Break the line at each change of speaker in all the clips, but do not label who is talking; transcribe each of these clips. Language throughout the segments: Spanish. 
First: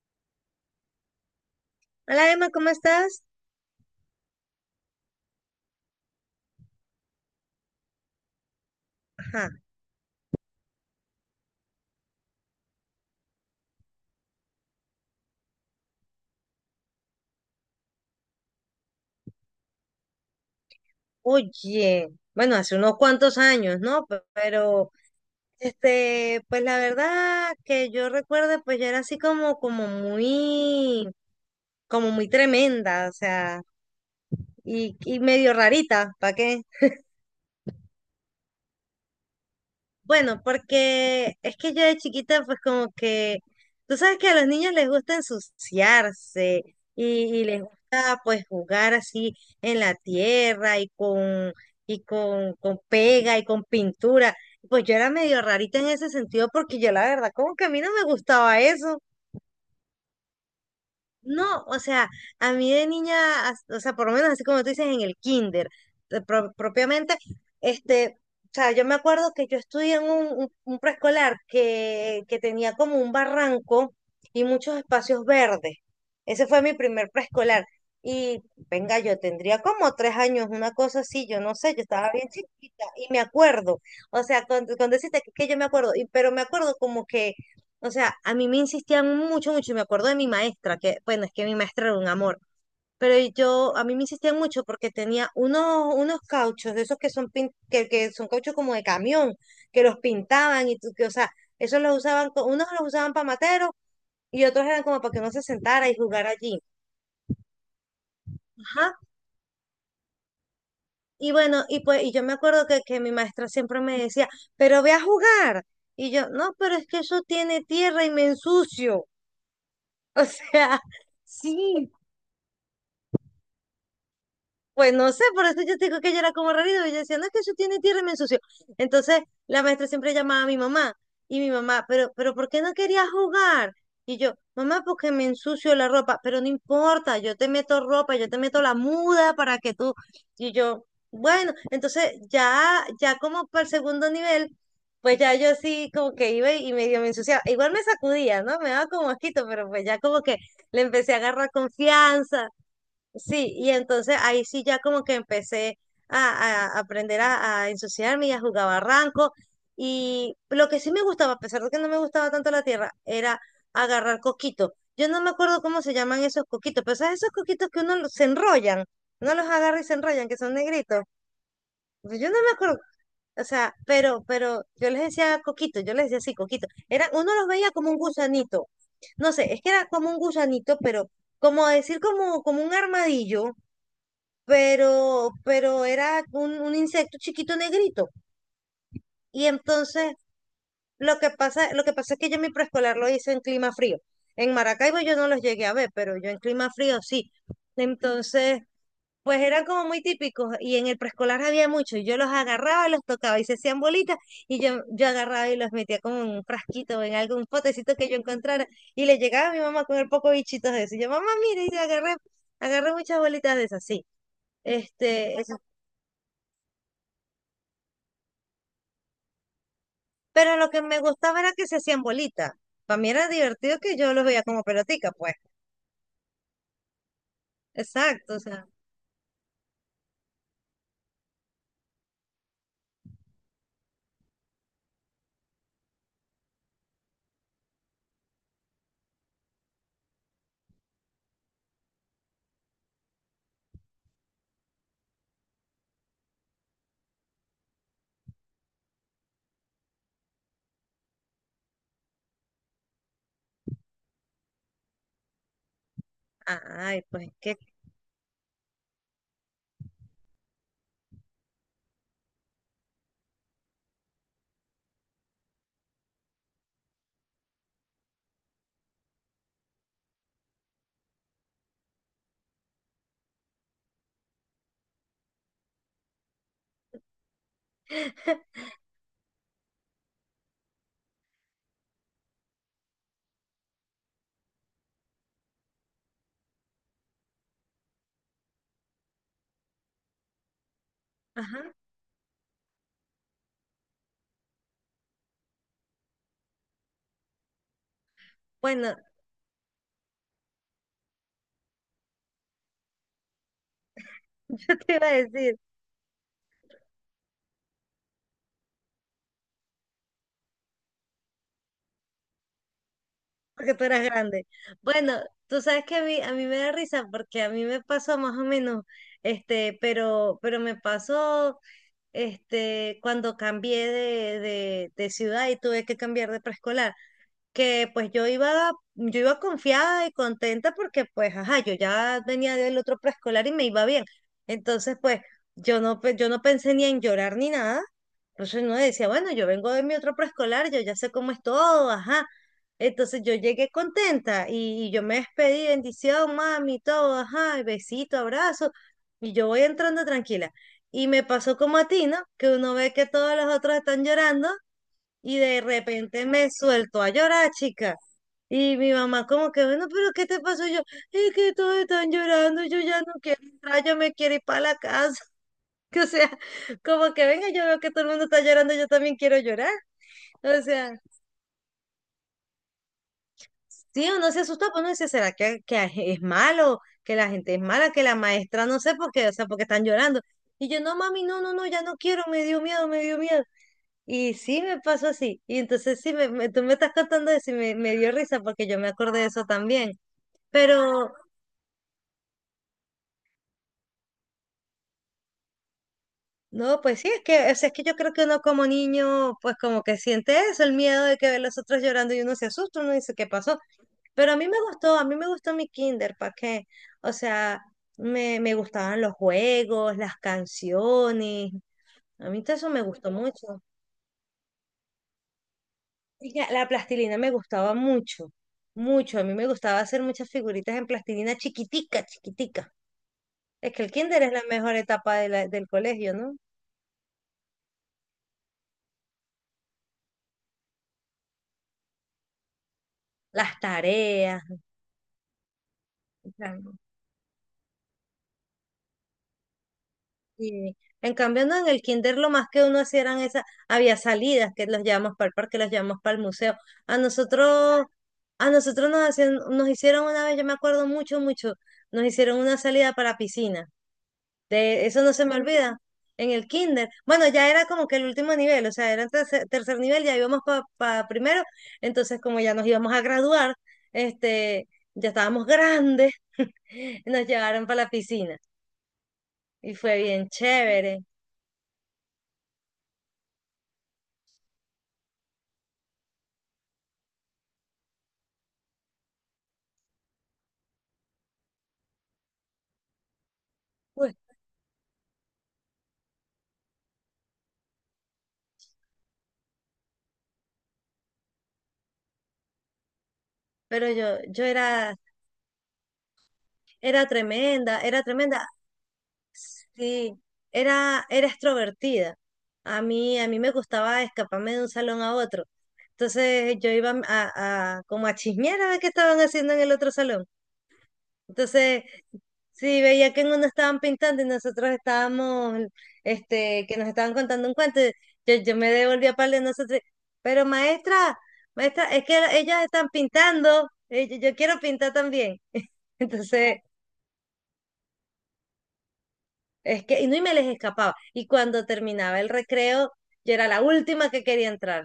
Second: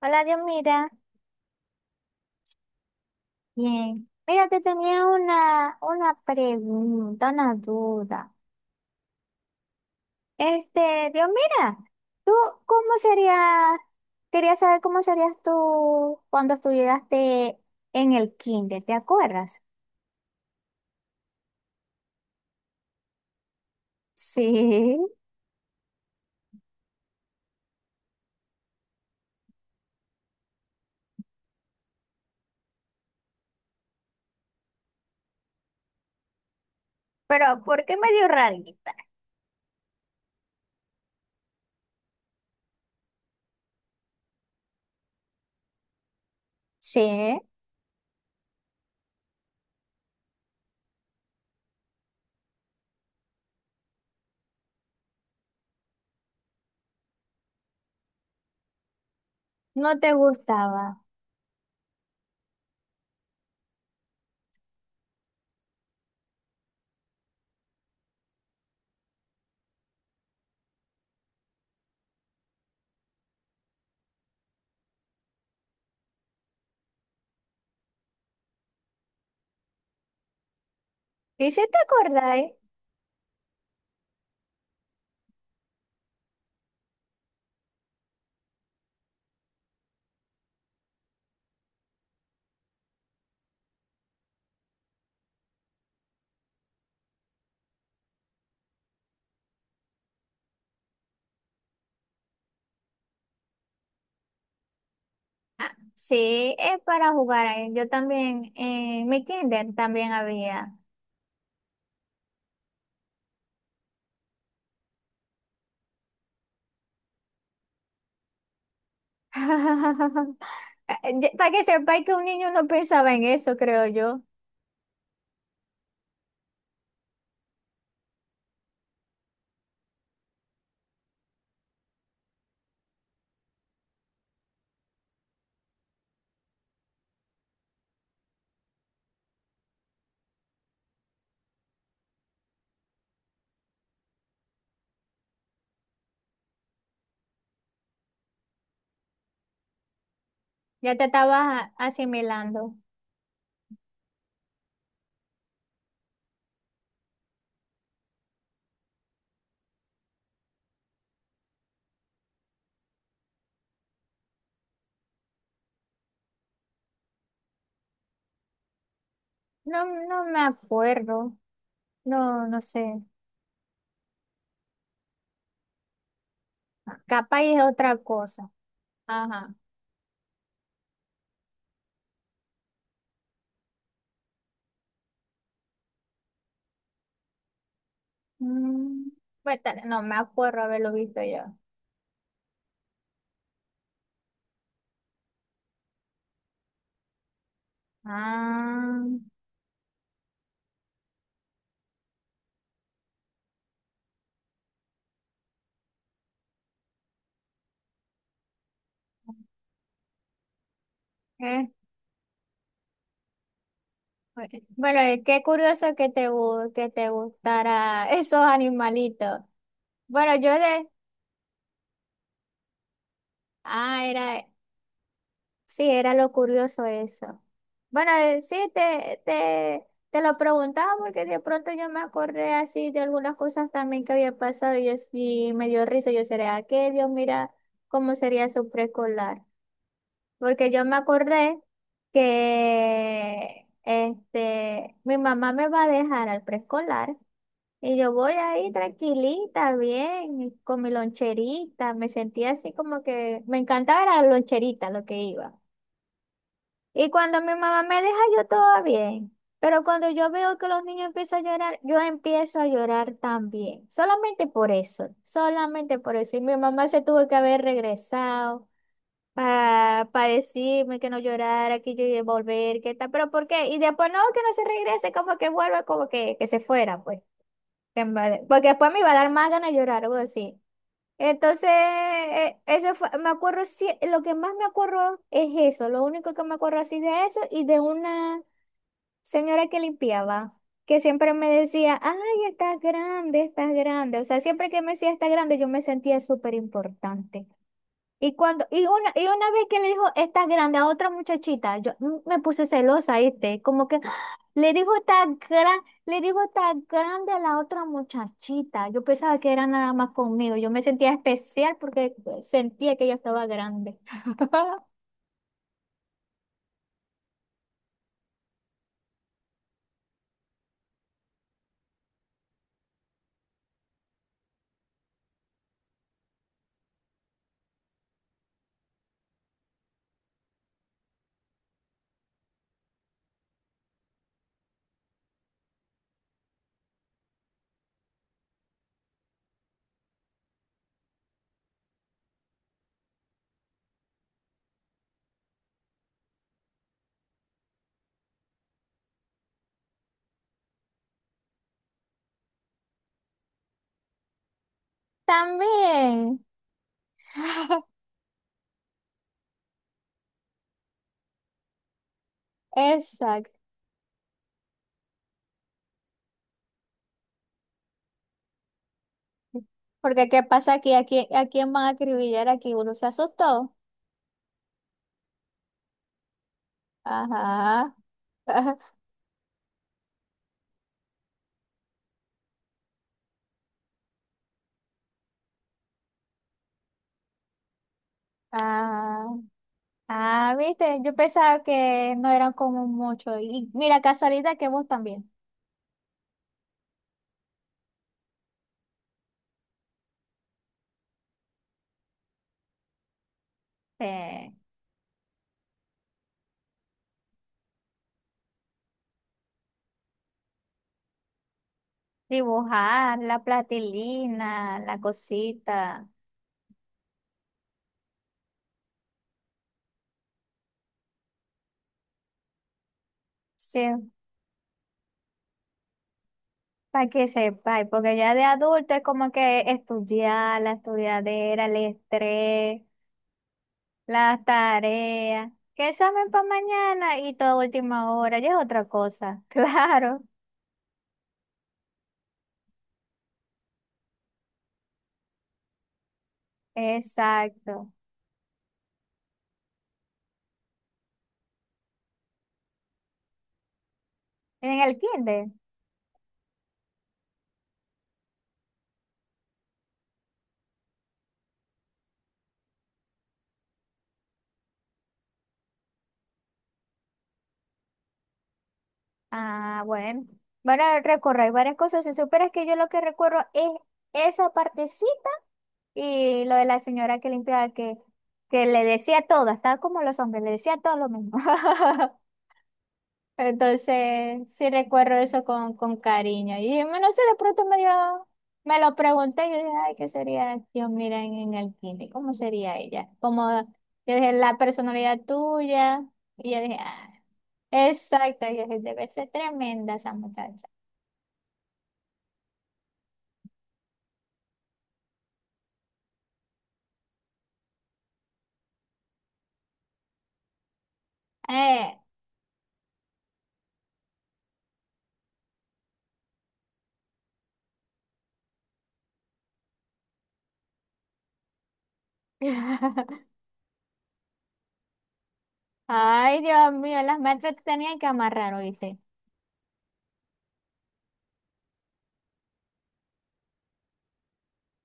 Hola, Dios, mira.
Hola Emma, ¿cómo estás?
Bien. Mira, te tenía una pregunta, una duda.
Ajá.
Dios, mira, ¿tú cómo serías? Quería saber cómo serías tú cuando estudiaste en el kinder, ¿te acuerdas?
Oye, bueno, hace unos cuantos años, ¿no?
Sí.
Pues la verdad que yo recuerdo, pues yo era así como, como muy tremenda, o sea, y medio rarita, ¿para qué?
Pero, ¿por qué medio rarita?
Bueno, porque es que yo de chiquita, pues como que, tú sabes que a los niños les gusta ensuciarse
Sí,
y, y les gusta pues jugar así en la tierra y con pega y con pintura. Pues yo era medio rarita en ese sentido porque yo la verdad como que a mí no me gustaba eso.
no te gustaba.
No, o sea, a mí de niña, o sea, por lo menos así como tú dices en el kinder, propiamente. este, o sea, yo me acuerdo que yo estudié en un preescolar que tenía como un barranco y muchos espacios verdes. Ese fue mi primer preescolar. Y venga, yo tendría como 3 años, una cosa así, yo
¿Y
no
si
sé,
te
yo estaba bien
acordáis?
chiquita y me acuerdo, o sea, con, con decirte que yo me acuerdo, pero me acuerdo como que o sea, a mí me insistían mucho, mucho, y me acuerdo de mi maestra, que, bueno, es que mi maestra era un amor, pero yo, a mí me insistían mucho porque tenía unos cauchos, de esos que son, que son cauchos como de camión, que los pintaban y tú, que, o sea, esos los usaban, unos los usaban para materos y otros eran como para que uno se
Ah,
sentara y jugar
sí,
allí.
es para jugar. Yo también,
Ajá.
en mi kinder también había.
Y bueno, y pues, y yo me acuerdo que mi maestra siempre me decía, pero ve a jugar. Y yo, no, pero es que eso tiene tierra y me ensucio. O sea,
Para que
sí,
sepáis que un niño no pensaba en eso, creo yo.
pues no sé, por eso yo te digo que ella era como rarito. Y yo decía, no, es que eso tiene tierra y me ensució. Entonces, la maestra siempre llamaba a mi mamá. Y mi mamá, pero ¿por qué no querías jugar? Y yo, mamá, porque me ensucio la ropa. Pero no importa, yo te meto ropa, yo te meto la muda para que tú. Y yo, bueno, entonces ya, como para el segundo nivel, pues ya yo así como que iba y medio me ensuciaba. Igual me sacudía, ¿no? Me daba como asquito, pero pues ya como que le
Ya te
empecé a agarrar
estabas
confianza.
asimilando.
Sí, y entonces ahí sí ya como que empecé a, a aprender a ensuciarme y a jugar barranco. Y lo que sí me gustaba, a pesar de que no me gustaba tanto la tierra, era agarrar coquitos. Yo no me acuerdo cómo se llaman esos coquitos, pero ¿sabes esos coquitos que uno se enrollan? Uno los agarra y
No,
se
no
enrollan, que
me
son negritos.
acuerdo.
Pues yo no
No,
me
no
acuerdo,
sé.
o sea, pero yo les decía coquitos, yo les decía así, coquitos. Era, uno
Capaz
los
es
veía como
otra
un
cosa.
gusanito. No sé,
Ajá.
es que era como un gusanito, pero como decir como, un armadillo pero era un insecto chiquito negrito.
Mm,
Y
pues, no
entonces
me acuerdo haberlo
lo
visto
que
yo.
pasa, lo que pasa es que yo mi preescolar lo hice en clima frío. En Maracaibo yo no los llegué a ver, pero yo en clima frío sí. Entonces,
Ah,
pues eran como muy típicos y en el preescolar había muchos. Yo los agarraba, los tocaba y se hacían bolitas y yo agarraba y los metía como en un frasquito o en algún potecito que yo encontrara y le llegaba a mi mamá con el poco bichitos de eso. Y yo, mamá, mire,
eh,
y agarré, agarré muchas bolitas de esas, sí.
Bueno,
Este,
qué curioso que que te gustara esos animalitos. Bueno, yo
Pero lo que
de...
me gustaba era que se hacían bolitas. Para mí era divertido que
Ah,
yo los veía
era...
como pelotica, pues.
Sí, era lo curioso eso. Bueno,
Exacto, o
sí,
sea,
te lo preguntaba porque de pronto yo me acordé así de algunas cosas también que había pasado y, yo, sí me dio risa. Yo sería, que Dios mira cómo sería su preescolar. Porque yo me acordé que mi mamá me va a dejar al preescolar y yo voy ahí tranquilita, bien, y con mi loncherita. Me sentía así como que me encantaba era la loncherita lo que iba.
ay,
Y
pues
cuando mi
que,
mamá me deja, yo todo bien. Pero cuando yo veo que los niños empiezan a llorar, yo empiezo a llorar también. Solamente por eso, solamente por eso. Y mi mamá se tuvo que haber regresado para decirme que no llorara, que yo iba a volver, que tal. Pero ¿por qué? Y después no, que no se regrese, como que vuelva, como que se fuera, pues. Que en vez de- Porque después me iba a dar más ganas de llorar, algo así. Entonces, me acuerdo, sí, lo que más me acuerdo es eso, lo único que me acuerdo así de eso y de una señora que limpiaba, que siempre me
ajá.
decía, ay, estás grande, estás grande. O sea, siempre que me decía estás grande, yo me sentía súper importante. Y cuando,
Bueno,
y una vez que le dijo, estás grande a otra muchachita, yo me puse celosa, ¿viste? Como que ¡ah! Le
yo te
dijo,
iba a decir,
le dijo, estás grande a la otra muchachita. Yo pensaba que era nada más conmigo. Yo me sentía especial porque sentía que ella estaba
porque tú
grande.
eras grande. Bueno, tú sabes que a mí me da risa porque a mí me pasó más o menos, pero me pasó, cuando cambié de, ciudad y tuve que cambiar de preescolar. Que pues yo iba confiada y contenta porque pues, ajá, yo ya venía del otro preescolar y me iba bien. Entonces, pues, yo no, yo no pensé ni en llorar ni nada. Entonces uno decía, bueno, yo vengo de mi otro preescolar, yo ya sé cómo es todo, ajá. Entonces yo llegué contenta y yo me despedí, bendición, mami, todo, ajá, y besito, abrazo, y yo voy entrando tranquila. Y me pasó como a ti, ¿no? Que uno ve que todos los otros están llorando y de repente
También.
me suelto a llorar, chica. Y mi mamá como que, bueno, pero ¿qué te pasó? Y yo, es que todos están llorando, yo ya no quiero
Exacto.
entrar, yo me quiero ir para la casa. Que, o sea, como que venga, yo veo que todo el mundo está llorando, yo también quiero llorar.
Porque qué
O
pasa
sea,
aquí, a quién van a acribillar aquí, uno se asustó.
sí, uno se asusta, pues uno dice, ¿será que es malo? Que la gente es mala,
Ajá.
que la maestra, no sé por qué, o sea, porque están llorando. Y yo, no, mami, no, no, no, ya no quiero, me dio miedo, me dio miedo. Y sí me pasó así. Y entonces sí, me, tú me estás contando eso y me, dio risa porque yo me acordé de
ah,
eso también.
ah, viste,
Pero
yo pensaba que no eran como mucho. Y mira, casualidad que vos también.
no, pues sí, es que, o sea, es que yo creo que uno como niño, pues como que siente eso, el miedo de que ve a los otros llorando y uno se asusta, uno dice, ¿qué pasó? Pero a mí
Eh,
me gustó, a mí me gustó mi kinder, ¿para qué? O sea, me gustaban los juegos, las canciones. A mí todo eso me gustó
Dibujar, la
mucho.
platilina, la cosita.
Chica, la plastilina me gustaba mucho, mucho. A mí me gustaba hacer muchas figuritas en plastilina chiquitica, chiquitica. Es
Sí,
que el kinder es la mejor etapa de del colegio, ¿no?
para que sepáis, porque ya de adulto es como que estudiar, la estudiadera, el estrés,
Las tareas.
las tareas, que
O
examen para
sea,
mañana y toda última hora, ya es otra cosa. Claro,
y- en cambio, no, en el kinder lo más que uno hacía eran esas, había salidas que los llevamos para el parque, los llevamos para el museo. A nosotros,
exacto.
a nosotros nos hacían, nos hicieron una vez, yo me acuerdo mucho, mucho, nos hicieron una salida para piscina.
En
De
el
eso no se me
kinder.
olvida. En el kinder. Bueno, ya era como que el último nivel, o sea, era tercer nivel, ya íbamos para primero. Entonces, como ya nos íbamos a graduar, este, ya estábamos grandes, nos llevaron para la piscina. Y
Ah,
fue
bueno.
bien
Van
chévere.
a recorrer varias cosas. Si supieras que yo lo que recuerdo es esa partecita y lo de la señora que limpiaba, que le decía todo, estaba como los hombres, le decía todo lo mismo.
Uy,
Entonces, sí recuerdo eso con cariño. Y dije, no sé, de pronto me dio- me lo pregunté y yo dije, ay, ¿qué sería Dios, mira, en el kinder? ¿Cómo sería ella? Como,
pero
yo
yo,
dije,
yo
la
era,
personalidad tuya. Y yo dije,
era
ah.
tremenda, era tremenda.
Exacto, yo dije, debe ser tremenda esa
Sí,
muchacha.
era, era, extrovertida. a mí me gustaba escaparme de un salón a otro. Entonces yo iba a, como a chismear a ver qué estaban haciendo en el otro salón. Entonces,
Eh.
sí, veía que en uno estaban pintando y nosotros estábamos, que nos estaban contando un cuento. Y Yo me devolví a par de nosotros. Pero maestra, maestra, es que ellas están pintando. Yo quiero pintar también.
Ay,
Entonces,
Dios mío, las maestras te tenían que amarrar, ¿oíste?
es que, y no, y me les escapaba. Y cuando terminaba el recreo, yo era la última que quería entrar.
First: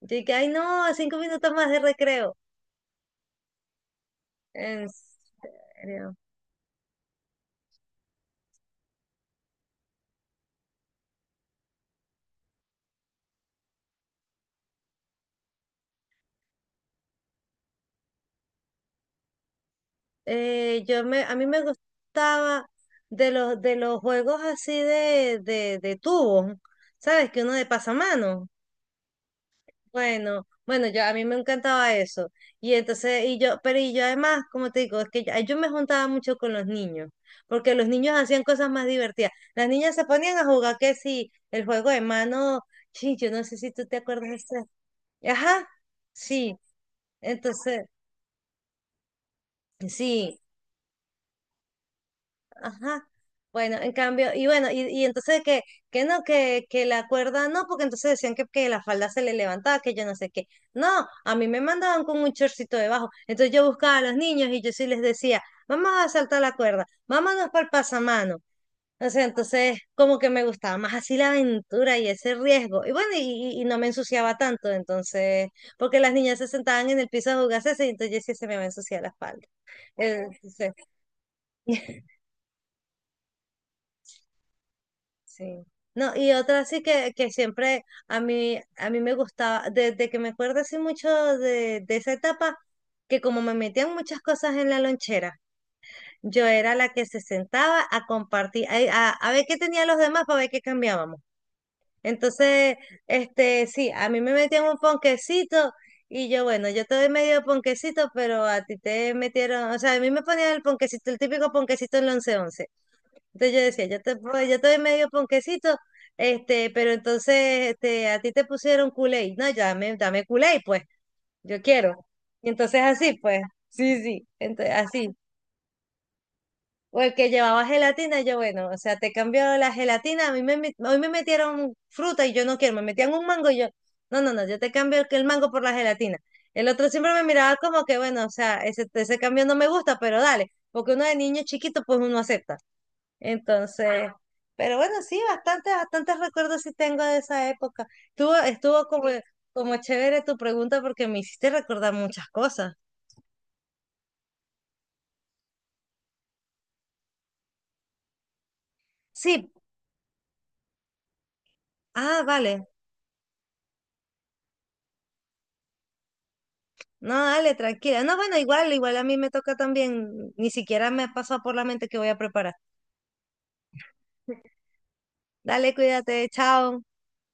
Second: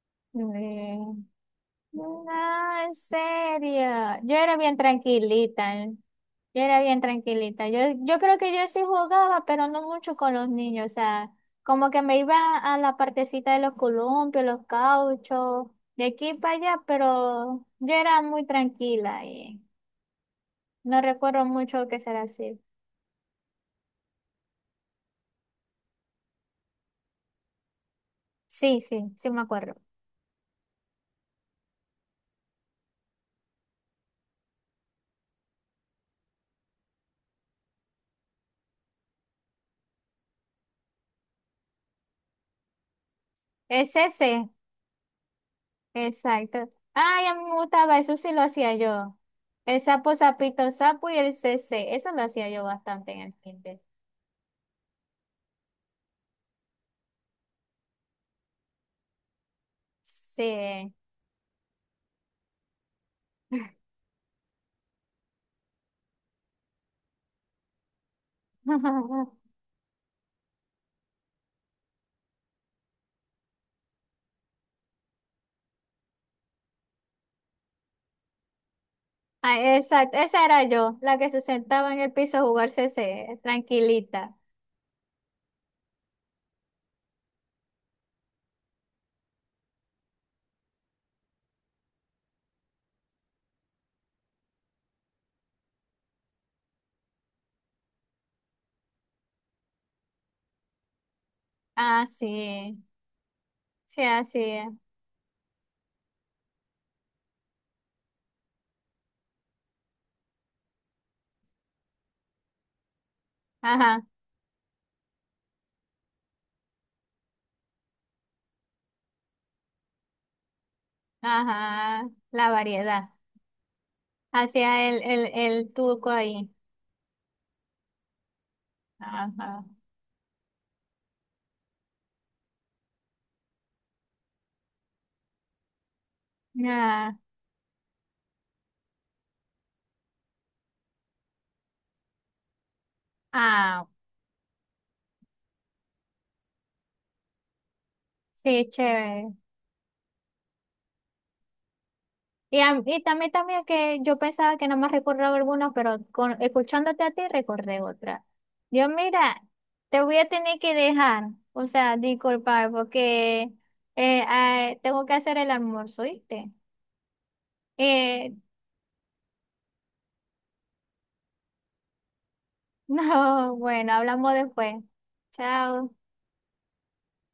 Yo dije, ay no,
Eh,
5 minutos más de
No,
recreo.
en serio. Yo era bien
En
tranquilita, ¿eh?
serio.
Yo era bien tranquilita. Yo creo que yo sí jugaba, pero no mucho con los niños. O sea, como que me iba a la partecita de los columpios, los cauchos, de aquí para allá, pero yo era muy tranquila y no
Yo me, a
recuerdo
mí me
mucho que será así.
gustaba de los, juegos así de tubos, ¿sabes? Que uno de pasamano.
Sí, sí, sí me acuerdo.
Bueno, bueno, yo a mí me encantaba eso. Y entonces, y yo, pero y yo además, como te digo, es que yo, me juntaba mucho con los niños, porque los niños hacían cosas más divertidas. Las niñas se ponían a jugar que sí, el juego de mano, sí, yo no sé si tú
Es
te
ese,
acuerdas de
sí,
ese. Ajá, sí.
exacto. Ay, a mí me
Entonces,
gustaba, eso sí lo hacía yo. El sapo,
sí.
sapito, sapo y el CC. Eso lo hacía yo
Ajá.
bastante en el
Bueno,
kinder.
en cambio, y bueno, y entonces que, que no, que la cuerda no, porque entonces decían que la falda se le levantaba, que yo no sé qué. No,
Sí.
a mí me mandaban con un chorcito debajo. Entonces yo buscaba a los niños y yo sí les decía, vamos a saltar la cuerda, vámonos para el pasamano. O sea, entonces como que me gustaba más así la aventura y ese riesgo. Y bueno, y, y no me ensuciaba tanto, entonces, porque las niñas se sentaban en el piso a jugarse, y entonces yo sí se me va a ensuciar la espalda.
Ay, exacto, esa era
Entonces,
yo, la que se sentaba en el piso a jugar CC, tranquilita.
Sí. No, y otra sí que, siempre a mí me gustaba, desde que me acuerdo así mucho de esa etapa, que como me metían muchas cosas en la lonchera, yo era la que se sentaba a compartir, a, a ver qué tenían los demás para ver qué cambiábamos.
Ah,
Entonces,
sí,
sí,
sí,
a mí me
así
metían un
es.
ponquecito y yo, bueno, yo te doy medio ponquecito, pero a ti te metieron, o sea, a mí me ponían el ponquecito, el típico ponquecito en el once, entonces yo decía,
Ajá,
yo te doy medio ponquecito, pero entonces a ti te pusieron culé. No, ya dame, dame culé, pues, yo quiero.
ajá, la
Y entonces
variedad.
así, pues, sí, sí, entonces,
Hacía
así.
el turco ahí.
O el que llevaba gelatina, yo bueno, o sea, te cambió
Ajá.
la gelatina, a mí hoy me metieron fruta y yo no quiero, me metían un mango y yo, no, no, no, yo te cambio el mango por la gelatina. El otro siempre
Ah,
me miraba como que, bueno, o sea, ese cambio no me gusta, pero dale, porque uno de niño chiquito, pues uno acepta.
ah,
Entonces, pero bueno, sí, bastantes, bastantes recuerdos sí tengo de esa época. Estuvo,
sí,
estuvo como,
chévere.
como chévere tu pregunta porque me hiciste recordar muchas
Y,
cosas.
y también, también que yo pensaba que nada más recordaba algunos, pero con, escuchándote a ti recordé otra. Yo, mira,
Sí,
te voy a tener que dejar, o sea,
ah, vale.
disculpar, porque tengo que hacer el almuerzo, ¿viste?
No, dale, tranquila. No,
Eh,
bueno, igual a mí me toca también. Ni siquiera me pasa por la mente que voy a preparar.
no, bueno, hablamos después.
Dale,
Chao.
cuídate, chao.